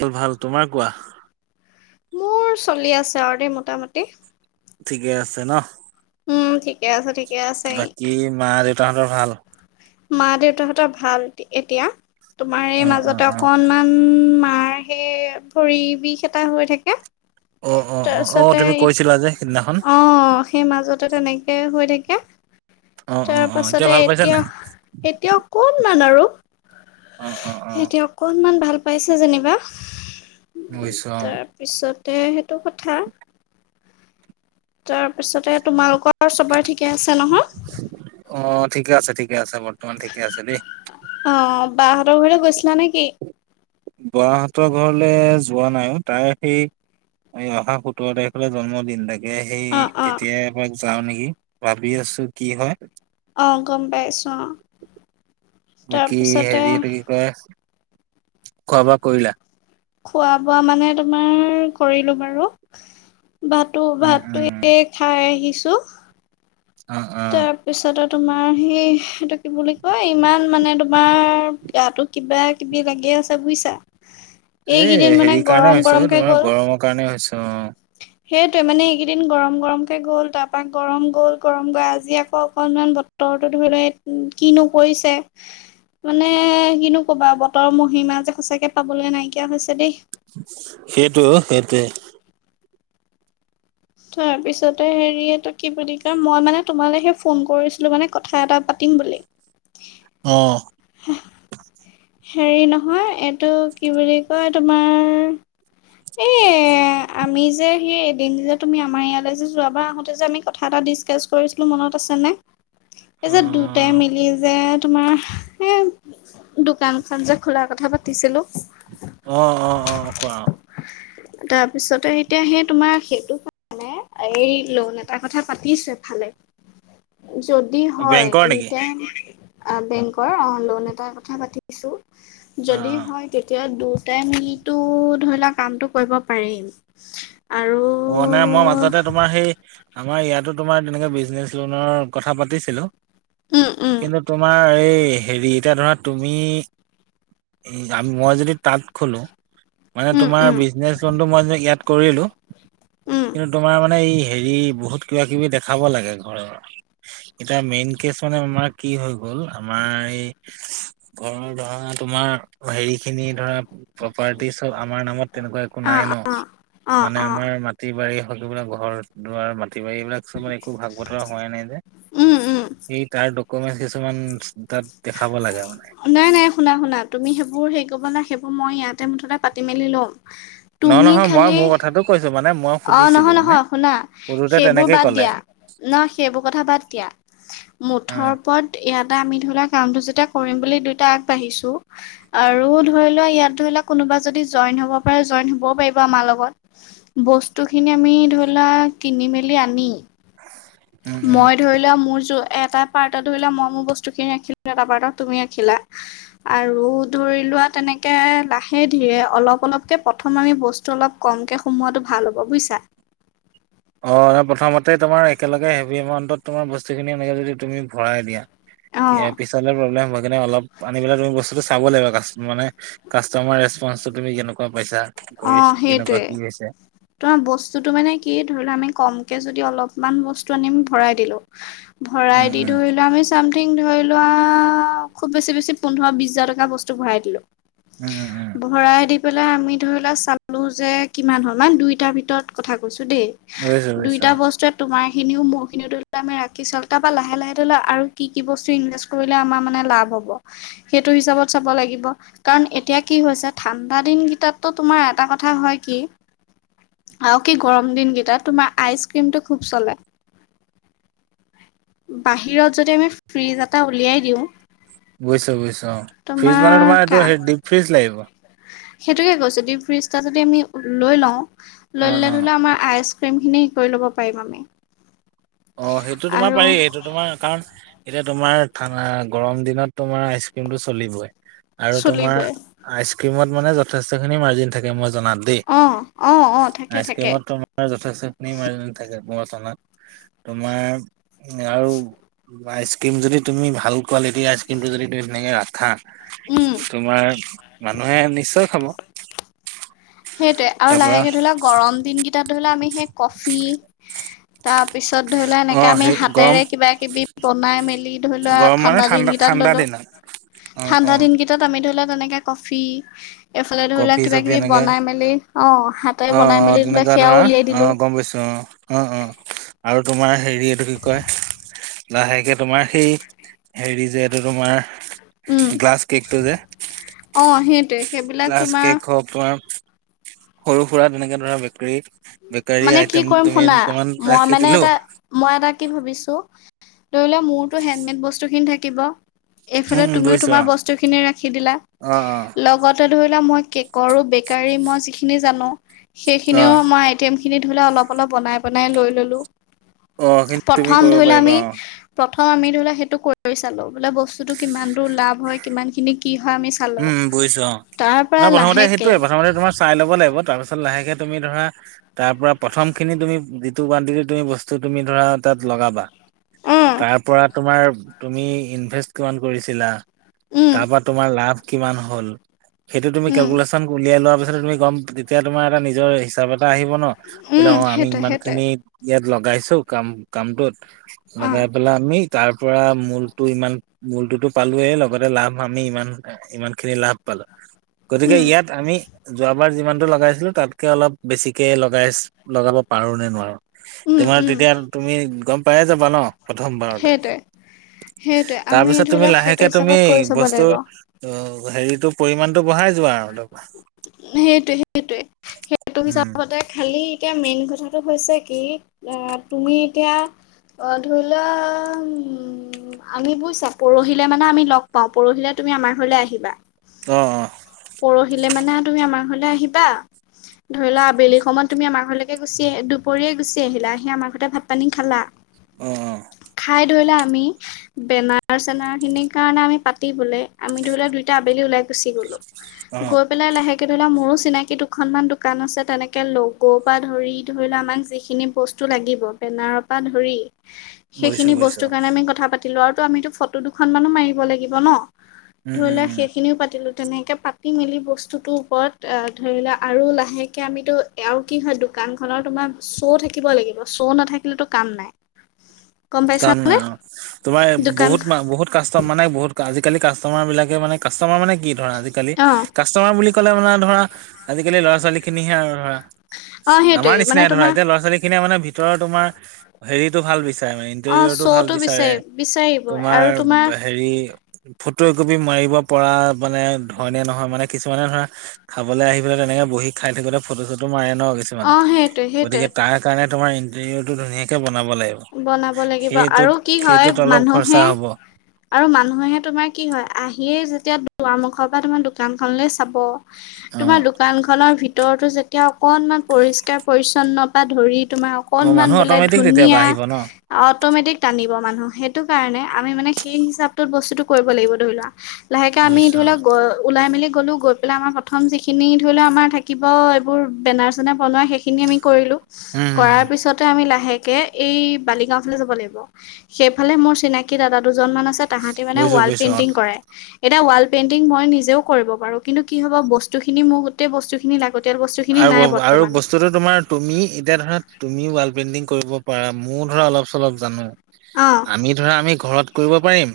তোৰ ভাল। তোমাৰ কোৱা? মোৰ চলি আছে আৰু দেই মোটামুটি। ঠিকে আছে ন'? উম, ঠিকে আছে ঠিকে আছে। কি মা দেউতাহঁতৰ ভাল? মা দেউতাহঁতৰ ভাল এতিয়া। তোমাৰ এই অ অ মাজতে অ অকনমান মাৰ সে ভৰি বিষ এটা হৈ থাকে। অ অ অ অ তাৰপিছতে, তুমি কৈছিলা যে সিদিনাখন অ'। সেই মাজতে তেনেকে হৈ থাকে, অ অ অ এতিয়া তাৰপাছতে ভাল পাইছা নাই এতিয়া অকনমান আৰু। অ', অ'। অ সিহঁতি অকণমান ভাল পাইছে যেনিবা। বুজিছোঁ অ'। পিছতে সেইটো কথা। তাৰপিছতে তোমালোকৰ চবৰে ঠিকে আছে নহয়? অ' ঠিকে আছে ঠিকে আছে, বৰ্তমান ঠিকে আছে দেই। অ' বাহঁতৰ ঘৰলে গৈছিলা নেকি? বহঁতৰ ঘৰলে যোৱা নাই অ'। তাই সেই এই অহা সোতৰ তাৰখলে জন্মদিন তাইৰ। এ, সেই অ', অ'। তেতিয়া এপাক যাওঁ নেকি, ভাবি আছোঁ কি হয়। অ' গ'ম পাইছোঁ অ'। তাৰপিছতে গৈ আছোঁ। খোৱা বোৱা কৰিলা? খোৱা বোৱা মানে তোমাৰ কৰিলোঁ বাৰু। ভাতো উম ভাতটো উম এ, খাই আহিছোঁ। অ', অ'। পিছতে তোমাৰ সি সেইটো কি বুলি কয় ইমান মানে তোমাৰ গাটো কিবা কিবি লাগে আছে বুজিছা? এই এইকেইদিন মানে হেৰি কাৰণে গৰম হৈছে অ, গৰমকে তোমাৰ গ'ল। গৰমৰ কাৰণে হৈছে অ সেইটোৱে মানে এইকেইদিন গৰম গৰমকে গ'ল, তাৰপা গৰম গ'ল গৰম গৈ আ আজি আকৌ অকণমান বতৰটো ধৰি লোৱা কিনো কৰিছে। মানে কিনো ক'বা বতৰৰ মহিমা যে সঁচাকে পাবলৈ নাইকিয়া হৈছে দেই। সেইটো অ' সেইটোৱে। তাৰপিছতে হেৰি এইটো কি বুলি কয় মই মানে তোমালৈহে ফোন কৰিছিলোঁ মানে কথা এটা পাতিম বুলি অঁ হ হেৰি নহয় এইটো কি বুলি কয় তোমাৰ এই আমি যে সেই এদিন যে তুমি আমাৰ ইয়ালৈ যে যোৱাবাৰ আহুতে যে আমি কথা এটা ডিচকাচ কৰিছিলো মনত আছেনে এই যে দুটাই মিলি যে তোমাৰ এ দোকান খন যে খোলাৰ কথা পাতিছিলো অ অ অ কোৱা তাৰপিছতে এতিয়া সেই তোমাৰ সেইটো কাৰানে এই লোন এটা কথা পাতিছো এফালে যদি হয় বেংকৰ নেকি দুইতাই বেংকৰ লোন এটা কথা পাতিছো অ যদি হয় তেতিয়া দুটাই মিলিতো ধৰি লোৱা কামটো কৰিব পাৰিম আৰু কৰুনাই মই মাজতে তোমাৰ সেই আমাৰ ইয়াতো তোমাৰ তেনেকে বিজনেছ লোনৰ কথা পাতিছিলো উম, উম, কিন্তু তোমাৰ এই হেৰি এতিয়া ধৰা তুমি মই যদি তাত খোলো মানে উম, তোমাৰ বিজনেচ লোনটো মই ইয়াত কৰিলো উ কিন্তু তোমাৰ মানে এই হেৰি বহুত কিবা কিবি দেখাব লাগে ঘৰৰ এতিয়া মেইন কেচ মানে আমাৰ কি হৈ গ'ল আমাৰ এই ঘৰৰ ধৰা তোমাৰ হেৰি খিনি ধৰা প্ৰপাৰ্টি চব আমাৰ নামত তেনেকুৱা নাই অ', ন অ', অ', মানে অ'। আমাৰ মাটি বাৰী হওক এইবিলাক ঘৰ দুৱাৰ মাটি বাৰী এইবিলাক চব একো ভাগ বতৰা হোৱাই নাই যে উম উম। সেই তাৰ ডকুমেন্ট কিছুমান তাত দেখাব লাগে মানে নাই নাই শুনা শুনা তুমি সেইবোৰ হেৰি কৰিব না সেইবোৰ মই ইয়াতে মুঠতে পাতি মেলি লম ন তুমি নহয় মই খালি মোৰ কথাটো কৈছো মানে মই অ সুধিছিলো নহয় মানে নহয় শুনা সুধোতে সেইবোৰ তেনেকে বাদ ক'লে দিয়া ন সেইবোৰ কথা বাদ দিয়া অ মুঠৰ ওপৰত ইয়াতে আমি ধৰিলোৱা কামটো যেতিয়া কৰিম বুলি দুইটা আগবাঢ়িছো আৰু ধৰি লোৱা ইয়াত ধৰি লোৱা কোনোবা যদি জইন হব পাৰে জইন হবও পাৰিব আমাৰ লগত বস্তুখিনি আমি ধৰি লোৱা কিনি মেলি আনি উম উম মই ধৰি লোৱা মোৰ য এটা এটা পাৰ্টত ধৰিলো মোৰ বস্ত খিনি এটা পাৰ্ট তুমি ৰাখিলা আৰু ধৰি লোৱা তেনেকে লাহে ধীৰে অলপ অলপকে প্ৰথম আমি বস্তু অলপ কমকে সোমোৱাাটো ভাল হ'ব বুজিছা অঁ ন প্ৰথমতেই তোমাৰ একেলগে হেভি এমাউণ্টত তোমাৰ বস্তুখিনি এনেকৈ যদি তুমি ভৰাই দিয়া অ', পিছলে প্ৰব্লেম হয় কিনে অলপ আনি পেলাই তুমি বস্তুটো চাব লাগিব কা মানে কাষ্টমাৰ ৰেচপন্ঞ্চটো তুমি কেনেকুৱা পাইছা কৰি কেনেকুৱা কি হৈছে তো বস্তুতটো মানে কি ধৰি লোৱা আমি কমকে যদি অলপমান বস্তু আনিম ভৰাই দিলো উম ভৰাই দি উম ধৰিলো আমি চামথিং ধৰি লোৱা খুব বেছি বেছি পোন্ধৰ বিশ হাজাৰ টকা বস্তু ভৰাই দিলো উম উম উম ভৰাই দি পেলাই আমি ধৰি লওক চালোঁ যে কিমান হল আমাৰ দুইটাৰ ভিতৰত কথা কৈছোঁ দেই বুজিছো বুজিছো দুইটা বস্তুত তোমাৰ খিনিও মোৰ খিনি আমি ৰাখি চাওঁ তাৰপৰা লাহে লাহে ধলে আৰু কি কি বস্তু ইনভে কৰিলে আমাৰ মানে লাভ হব সেইটো হিচাপত চাব লাগিব কাৰণ এতিয়া কি হৈছে ঠাণ্ডা দিনকেইটাততো তোমাৰ এটা কথা হয় কি আৰু কি গৰম দিন কেইটাত তুমাৰ আইচ ক্ৰ্ৰীমটো খুব চলো বাহিৰত যদি আমি ফ্ৰিজ এটা উলিয়াই দিওঁ বুইিছ বুজিছো অ ফ্ৰিজ মানে তোমাৰ এইটো হে ফ্ৰিজ লাগিব সেইটোকে কৈছছে যদি ব্ৰিজটা যদি আমি লৈ লওঁ লৈ ললে অ ধৰিলে আমাৰ আই ফ্ৰেম খিনি কৰি ল'ব পাৰিম আমি অ সেইটো তোমাৰ আৰু পাৰেই সেইটো তোমাৰ কাৰণ এতিয়া তোমাৰা গৰম দিনত তোমাৰ আইচ ক্ৰীমটো চলিবই আৰু তোমাৰ চলিবই আইচ ক্ৰীমত মানে যথেষ্টখিনি মাৰ্জিন থাকে মই জনাতো দেই অ', অ', অ', থাকে আইচ থাকে ক্ৰীমত তোমাৰ যথেষ্টখিনি মাৰ থাকে ব নাত তোমাৰ উ আৰু বা আইচক্ৰীম য তুমিাল কোৱালিটিৰ আইচক্ৰীমটো য তুমি সেনেকে ৰাখা উম। তোমাৰ মানুহে নিশ্চয় খাব সেইটোৱে আৰু তাৰপৰা লাহেকে ধৰি লোৱা গৰম দিনকেইটাত ধৰি লোৱা আমি সেই কফি তাৰ পিছত ধৰি লোৱা অ এনেকে আমি সেই গৰম হাতেৰে কিবা কিবি বনাই মেলি ধৰি লোৱা গৰম মানে ঠাণ্ডা দিন কেইটাত ঠাণ্ডা ললো অ অ ত আমি ধৰি লোৱা তেনেকে কফি এইফালে ধৰি লোৱা কফি কিবা চফি কিবি এনেকে বনাই মেলি অ হাতে বনাই মেলি ধোলে সেয়াও উলিয়াই দিলো কম বৈছোঁ অ অ আৰু তোমাৰ হেৰি এইটো কি কয় লাহেকে তোমাৰ সেই হেৰি যে এইটো তোমাৰ উম গ্লাছ কেকটো যে অ সেইটোৱে সেইবিলাক ক্লাছ তোমাৰ কেক হওক তোমাৰ সৰু সুৰা তেনেকে ধৰা বেকী বেকাৰী মানে কি আইটেম কৰিম তুমি শুনা দুটামান মই ৰাখি মানে দিলো এটা মই এটা কি ভাবিছো ধৰি লোৱা মোৰতো হেণ্ডমেড বস্তু খিনি থাকিব উম এইফালে উম তুমিও বুজিছো তোমাৰ অ বস্তুখিনি ৰাখি দিলা অ লগত তাতে ধৰি লোৱা মই কেকৰো বেকাৰী মই যিখিনি জানো অ অ সেইখিনিও মই ম খিনি ধৰিলে অলপ অলপ বনাই বনাই লৈ ললো অ কিন্তু তুমি প্ৰথম কৰিব ধৰি ল পাৰিবা আমি অ প্ৰথম আমি ধৰি ললে সেইটো কৰি চালো বোলে বস্তুতটো কিমান দূৰ লাভ হয় কিমান খিনি কি হয় আমি চালো উম বুজিছো অ তাৰ পৰা তোমাৰ প্ৰথমতে লাহেকে সেইটোয়ে প্ৰথমতে তোমাৰ চাই ল'ব লাগিব তাৰপিছত লাহেকে তুমি ধৰা তাৰ পৰা প্ৰথম খিনি তুমি যিটো কানটিি তুমি বস্তু তুমি ধৰা তাত লগাবা উম তাৰ পৰা তোমাৰ তুমি ইনভেষ্ট কিমান কৰিছিলা উম তাৰ পৰা তোমাৰ লাভ কিমান হ'ল সেইটো তুমি উম কেলক উলিয়াই লোৱাৰ পিছত তুমি গ'ম তেতিয়া তোমাৰ এটা নিজৰ হিচাপ এটা আহিব ন বোলে উম অ আমি সেইটোৱে ইমান সেইটোৱে খিনি ইয়াত লগাইছো কাম কামটোত অ লগাই পেলাই আমি তাৰ পৰা মূলতটো ইমান মূলটোতো পালোৱয়েই লগতে লাভ আমি ইমান ইমান খিনি লাভ পালো গতিকে উম ইয়াত আমি যোৱাবাৰ যিমানতটো লগাইছিলো তাতকে অলপ বেছিকে লগাই লগাব পাৰো নে নোৱাৰো উম তোমাৰ উম তেতিয়া তুমি গম পায়ে যাবা ন প্ৰথমবাৰতে সেইটোৱে সেইটোৱে আমি তাৰপিছত ধৰি তুমি লওক সেইটো লাহেকে তুমি হিচাপত কৰি চাব বস্তু লাগিব ত হেৰিটো পৰিমাণতটো বঢ়াই যোৱা আৰু তাৰপৰা সেইটোোৱে সেইটোৱে সেইটো উম হিচাপতে খালি এতিয়া মেইন কথাটো হৈছে কি তুমি এতিয়া অ ধৰি লা উ আমি বুজিছা পৰহিলে মানে আমি লগ পাও পৰহিলে তুমি আমাৰ হলে আহিবা অ পৰহিলে মানে তুমি আমাৰ ঘৰলৈ আহিবা ধৰি লোৱা আবেলি সময়ত তুমি আমাৰ ঘৰলৈকে গুচি আহ দুপৰীয়য়ে গুচি আহিলা আহি আমাৰ ঘৰতে ভাত পানী খালা অ খাই ধৰিলে আমি বেনাৰ চেনাৰখিনিৰ কাৰণে আমি পাতিবলে আমি ধৰি লোৱা দুইটা আবেলি ওলাই গুচি গলো। অ অ গৈ পেলাই লাহে ধৰি লোৱা মোৰো চিনাকি দুখনমান দোকান আছে তেনেকে লগ' বা ধৰি ধৰি লোৱা আমাক যিখিনি বস্তু লাগিব বেনাৰৰ পৰা ধৰি। বুজিছো সেইখিনি বুজিছো বস্তু কাৰণে আমি কথা পাতিলো আৰু আমিতো ফটো দুখন মানো মাৰিব লাগিব ন উম ধৰি উম লোৱা উম সেইখিনিও পাতিলো। তেনেকে পাতি মেলি বস্তুটো ওপৰত ধৰি লোৱা আৰু লাহেকে আমিতো আৰু কি হয় দোকানখনৰ তোমাৰ শ' থাকিব লাগিব শ্ব' নাথাকিলেতো কাম নাই। গম পাইছা কাম নে? নাই অ' তোমাৰ দোকান বহুত মা বহুত কাষ্টম মানে বহুতজাল কাষ্টমাৰবিলাকে মানে কাষ্টাৰ মান কি ধৰা আজিকালি অ কাষ্টমাৰ বুলি ক'লে মানে ধৰা আজিকালি ল'ৰা ছোৱালীখিনিহে আৰু অ সেইটোৱে আমাৰ মানে নিচিনাই ধৰা তোমাৰ এতিয়া ল'ৰা ছোৱালীখিনিয়ে মানে ভিতৰৰ তোমাৰ হেৰিতটো ভাল বিচাৰে মানে। অ কেৰিয়ৰটো ভাল শ্ব'টো বিচাৰে বিচাৰি বিচাৰিব তোমাৰ আৰু হেৰি ফটো একপি মাৰিব পৰা মানে ধৰণে নহয়। মানে কিছুমানে ধৰা খাবলৈ আহি পেলাই তেনেকে বহি খাই থাকোতে ফটো চটো মাৰে ন অ কিছুমানে। সেইটোৱে গতিকে সেইটোৱে তাক সেইকাৰণে তোমাৰ ইণ্টেৰিয়ৰটো ধুনীয়াকৈ বনাব লাগিব। বনাব লাগিব সেইটোত আৰু কি হয় সেইটোত অলপ মানুহে খৰচা হ'ব আৰু মানুহে তোমাৰ কি হয় আহিয়ে যেতিয়া দুৱাৰমুখৰ পৰা তোমাৰ দোকানখনলৈ চাব। অ', তোমাৰ দোকানখনৰ ভিতৰ ভিতৰতো যেতিয়া অকণমান পৰিষ্কাৰ পৰিছন্নতা ধৰি তোমাৰ অ', অকণমান মানুহ বোলে অট'মেটিক তেতিয়া ধুনীয়া। আহিব ন? অটমেটিক টানিব মানুহ সেইটো কাৰণে আমি মানে সেই হিচাপটোত বস্তুটো কৰিব লাগিব ধৰি লোৱা। লাহেকৈ আমি বুজিছোঁ ধৰি অ'। লওঁক গ ওলাই মেলি গ'লোঁ গৈ পেলাই আমাৰ প্ৰথম যিখিনি ধৰি লওক আমাৰ থাকিব এইবোৰ বেনাৰ চেনাৰ বনোৱা সেই খিনি আমি কৰিলো উম, হুম, কৰাৰ হুম, পিছতে আমি লাহেকে এই বালিগাওঁ ফালে যাব লাগিব। সেইফালে মোৰ চিনাক কি দাদা দুজন মান আছে তাহাঁতি মানে বুজিছোঁ ৱাল বুজিছোঁ অ'। পেইণ্টিং কৰে। এটা ৱাল পেইণ্টিং মই নিজেও কৰিব পাৰো। কিন্তু কি হ'ব বস্তুখিনি মোৰ গোটেই বস্তুখিনি লাগ গোটেই বস্তুখিনি আৰু নাই আৰু বৰ্তমান। বস্তুটো তোমাৰ তুমি এতিয়া ধৰা তুমি ৱাল পেইণ্টিং কৰিব পাৰা মইও ধৰা অলপ চলপ জানো। অ', আমি ধৰা আমি ঘৰত কৰিব পাৰিম।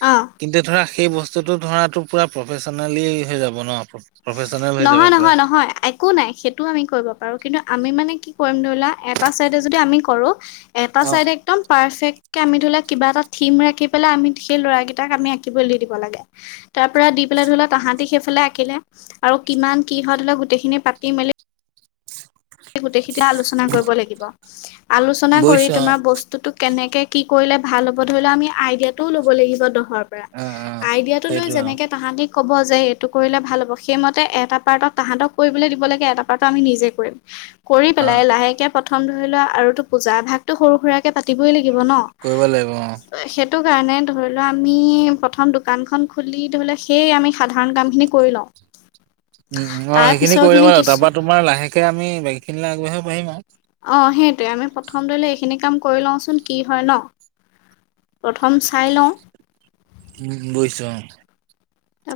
অ'। কিন্তু ধৰা সেই বস্তুটো ধৰাটো পূৰা প্ৰফেচনেলি হে যাব ন। প্ৰফেচনেল হৈ যাব নহয়, পুৰা। নহয়, নহয়। একো নাই সেইটোও আমি কৰিব পাৰো। কিন্তু আমি মানে কি কৰিম ধৰিলোৱা এটা চাইডে যদি আমি কৰো। এটা অ', চাইডে একদম পাৰফেক্টকে আমি ধৰি লোৱা কিবা এটা থিম ৰাখি পেলাই আমি সেই ল'ৰাকেইটাক আমি আঁকিবলৈ দি দিব লাগে। তাৰ পৰা দি পেলাই ধৰি লওঁ তাহাঁতি সেইফালে আঁকিলে আৰু কিমান কি হয় ধৰি লওঁ গোটেইখিনি পাতি মেলি গোটেইখেই আলোচনা কৰিব লাগিব। আলোচনা কৰি বুজিছোঁ অ', তোমাৰ বস্তু তোটো কেনেকে কি কৰিলে ভাল হ'ব ধৰি লওঁ আমি আইডিয়াটোও ল'ব লাগিব দহৰ পৰা। অ', অ', আইডিয়াটো লৈ সেইটোৱে অ', যেনেকে তাহতি ক'ব যে এইটো কৰিলে ভাল হ'ব সেইমতে এটা পাৰ্টত তাহাঁতক কৰিবলৈ দিব লাগে এটা পাৰ্টত আমি নিজে কৰিম। কৰি অ', পেলাই লাহেকে প্ৰথম ধৰি লোৱা আৰুতো পূজা এভাগতটো সৰু সুৰাক কে পাতিবয়ে লাগিব ন। কৰিব লাগিব অ'। সেই সেইটো কাৰণে ধৰি লোৱা আমি প্ৰথম দোকানখন খুলি ধৰি লওঁ সেই আমি সাধাৰণ কামখিনি কৰি লওঁ। উম, অ' তাৰ সেইখিনি পিছৰ কৰি ল'ব খিনি লাগিব। কিছু তাৰপৰা তোমাৰ লাহেকে আমি বাকীখিনিলে আগবাঢ়িব পাৰিম আৰু। অ', সেইটোৱে। আমি প্ৰথম ধৰিলোৱা এইখিনি কাম কৰি লওঁচোন কি হয় ন। প্ৰথম চাই লওঁ। উম, বুজিছো অ'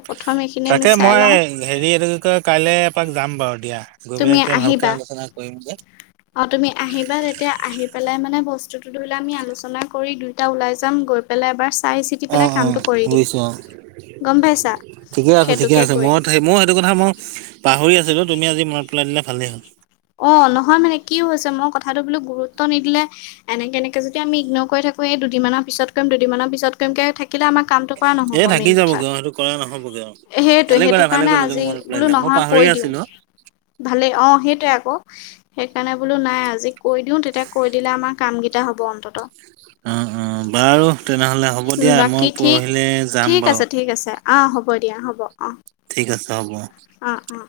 প্ৰথম এইখিনি আমি তাকে চাই মই লওঁ হেৰি এইটো কয় কাইলৈ এপাক যাম বাৰু দিয়া গৈ তুমি পেলাই তেতিয়া আহিবা ভালকৈ আলোচনা কৰিমগে। অ' তুমি আহিবা তেতিয়া আহি পেলাই মানে বস্তুটো ধৰিলে আমি আলোচনা কৰি এটা ওলাই যাম গৈ পেলাই এবাৰ চাই চ আহ অ' বইছো আহ। গম পাইছা ঠিকে আছে ঠিকে সেইটোকে আছে মই কৰিম সেই মই সেইটো কথা মই পাহৰি আছিলোঁ তুমি আজি মন পেলাই দিলে ভালেই হ'ল। অ' নহয় মানে কি হৈছে মই কথাটো বোলো গুৰুত্ব নিদিলে এনেকে এনেকে যদি আমি ইগননৰ কৰি থাকো এই দুদিনমানৰ পিছত কৰিম দুদিনমানৰ পিছত কৰিম কে থাকিলে আম কামটো এ নহব থাকি মেইন কথা যাবগে অ সেইটো কৰা নহ'বগে অ সেইটোৱে ভালে কৰিলা সেইটো ভালে কাৰণে কৰিলা তুমি আজি মনত পেলাই বোলো দিলা মই নহয় পাহৰিয়ে কৈ দিওঁ। আছিলো ভালেই অ' সেইটোৱে আকৌ সেইকাৰণে বোলো নাই আজি কৈ দিওঁ তেতিয়া কৈ দিলে আমাৰ কামকেইটা হ'ব অন্ততঃ। উম, উম, বাৰু তেনেহলে হ'ব দিয়া বাকী মই ঠিক পৰহিলে ঠিক যাম আছে বাৰু। ঠিক আছে অ, হ'ব দিয়া হ'ব অ,। ঠিক আছে হ'ব। অ', অ'।